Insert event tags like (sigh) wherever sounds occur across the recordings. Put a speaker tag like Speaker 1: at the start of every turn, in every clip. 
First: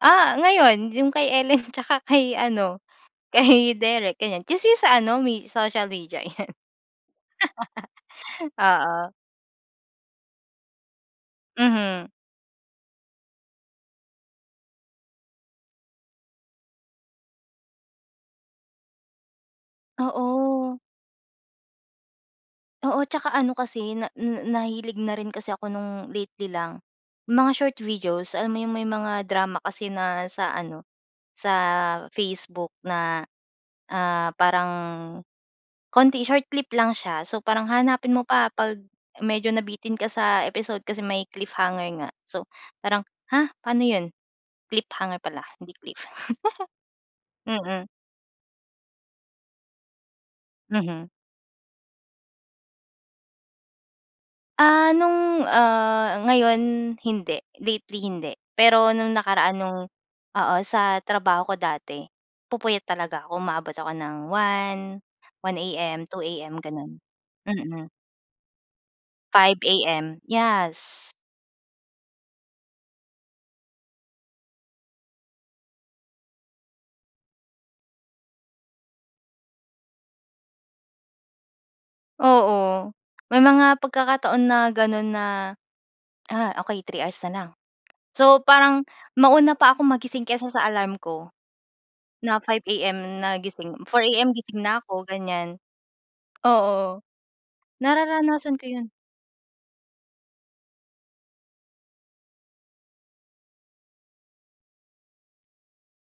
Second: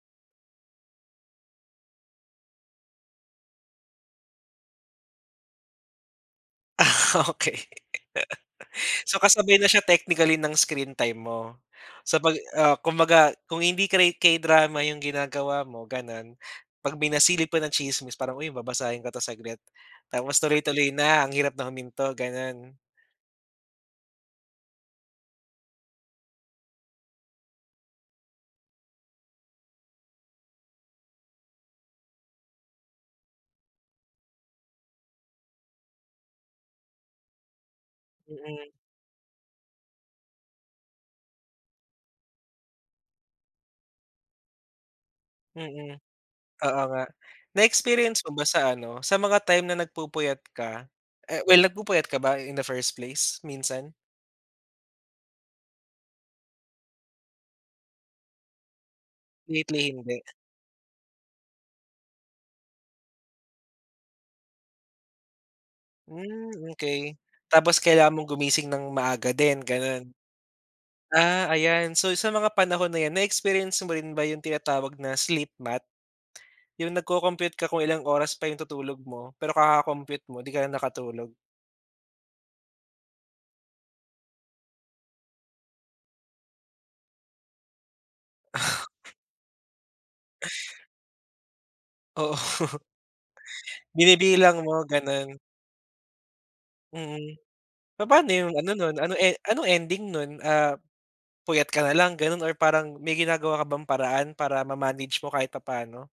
Speaker 1: Ah ngayon, 'yung kay Ellen 'tsaka kay ano kay Derek ganiyan, tsismis sa ano me may social media yan.
Speaker 2: Ah okey. (chuckles)
Speaker 1: (laughs) Oo.
Speaker 2: So kasabay na siya technically ng screen time mo.
Speaker 1: Mhm.
Speaker 2: Sa pag, ah, kumbaga kung hindi kay K-drama 'yung ginagawa mo gano'n, pag may nasilip pa na tsismis parang, uy babasahin ko 'to saglit, tapos
Speaker 1: Oo.
Speaker 2: tuloy-tuloy na ang hirap na huminto, gano'n.
Speaker 1: Oo 'tsaka ano kasi na nahilig na rin kasi ako no'ng lately lang, mga short videos alam mo 'yong may mga drama kasi na sa ano sa Facebook na, ah, parang konti, short clip lang siya so parang hahanapin mo pa
Speaker 2: Mm.
Speaker 1: 'pag medyo nabitin ka sa episode kasi may cliffhanger nga. So, parang, ha? Pa'no 'yon? Cliffhanger pala hindi
Speaker 2: Mm,
Speaker 1: cliff, (chuckles)
Speaker 2: oo nga.
Speaker 1: mm.
Speaker 2: Na-experience mo ba sa ano, sa mga time na nagpupuyat ka,
Speaker 1: Mhm.
Speaker 2: eh, well nagpupuyat ka ba in the first place minsan?
Speaker 1: Ah, nung, ah, ngayon hindi, lately hindi. Pero nung nakaraan nung,
Speaker 2: Lately, hindi.
Speaker 1: oo, sa trabaho ko dati nagpupuyat talaga ako, umaabot ako ng 1, 1 AM, 2
Speaker 2: Hmm,
Speaker 1: AM, gano'n.
Speaker 2: okey. Tapos
Speaker 1: Mm.
Speaker 2: kailangan mong gumising ng maaga
Speaker 1: 5
Speaker 2: din gano'n?
Speaker 1: AM, yes!
Speaker 2: Ah, ayan. So sa mga panahon na 'yan, na experience mo rin ba 'yung tinatawag na sleep math? 'Yung nagko-compute ka kung ilang oras pa 'yung tutulog mo, pero kaka-compute mo 'di ka na nakatulog.
Speaker 1: Oo, may mga pagkakataon na gano'n na, ah, okey 3 hours na lang, so parang mauna pa akong magising kaysa sa alarm ko
Speaker 2: Oo.
Speaker 1: na 5
Speaker 2: (laughs)
Speaker 1: AM na gising, 4 AM gising
Speaker 2: Binibilang
Speaker 1: na
Speaker 2: mo
Speaker 1: ako
Speaker 2: ganun.
Speaker 1: ganiyan. Oo,
Speaker 2: Mm, papa'no 'yung
Speaker 1: nararanasan ko
Speaker 2: ano
Speaker 1: 'yun.
Speaker 2: nun, ano e anong ending nun? Ah, puyat ka nalang ganun or parang may ginagawa ka bang paraan para ma-manage mo kahit papa'no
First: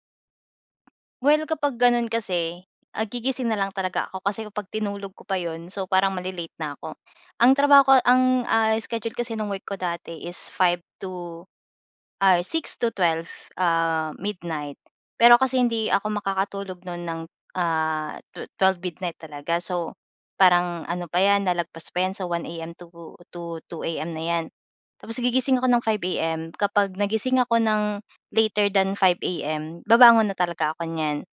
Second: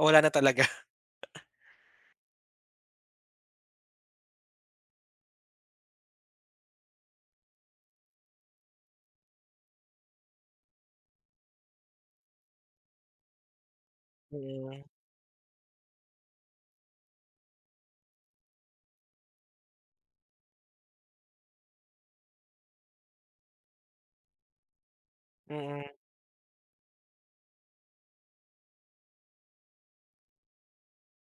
Speaker 2: o wala na talaga. (chuckles)
Speaker 1: Well kapag gano'n kasi, ah, gigising na lang talaga ako kasi kapag tinulog ko pa 'yon so parang male-late na ako. Ang trabaho ko ang, ah, schedule kasi no'ng work ko dati is 5 to, ay 6 to 12, ah, midnight.
Speaker 2: Hmm.
Speaker 1: Pero kasi hindi ako makakatulog no'n ng, ah, tu 12 midnight talaga so, parang ano pa 'yan nalagpas pa 'yan sa 1 AM to 2 AM na 'yan. Tapos gigising ako ng
Speaker 2: Mhm.
Speaker 1: 5 AM, kapag nagising ako ng later than 5 AM babangon na talaga ako niyan.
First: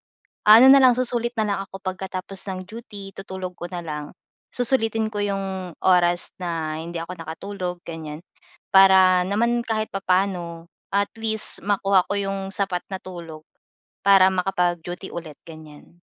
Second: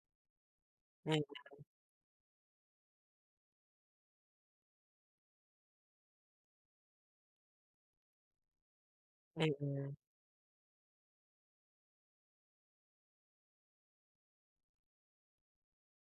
Speaker 1: Ano na lang,
Speaker 2: Mhm.
Speaker 1: susulit na lang ako pagkatapos ng duty, tutulog ko na lang. Susulitin ko 'yong oras na hindi ako nakatulog ganiyan, para naman kahit
Speaker 2: Mm.
Speaker 1: papa'no at least makuha ko 'yong sapat na tulog para makapag-duty ulit, ganiyan.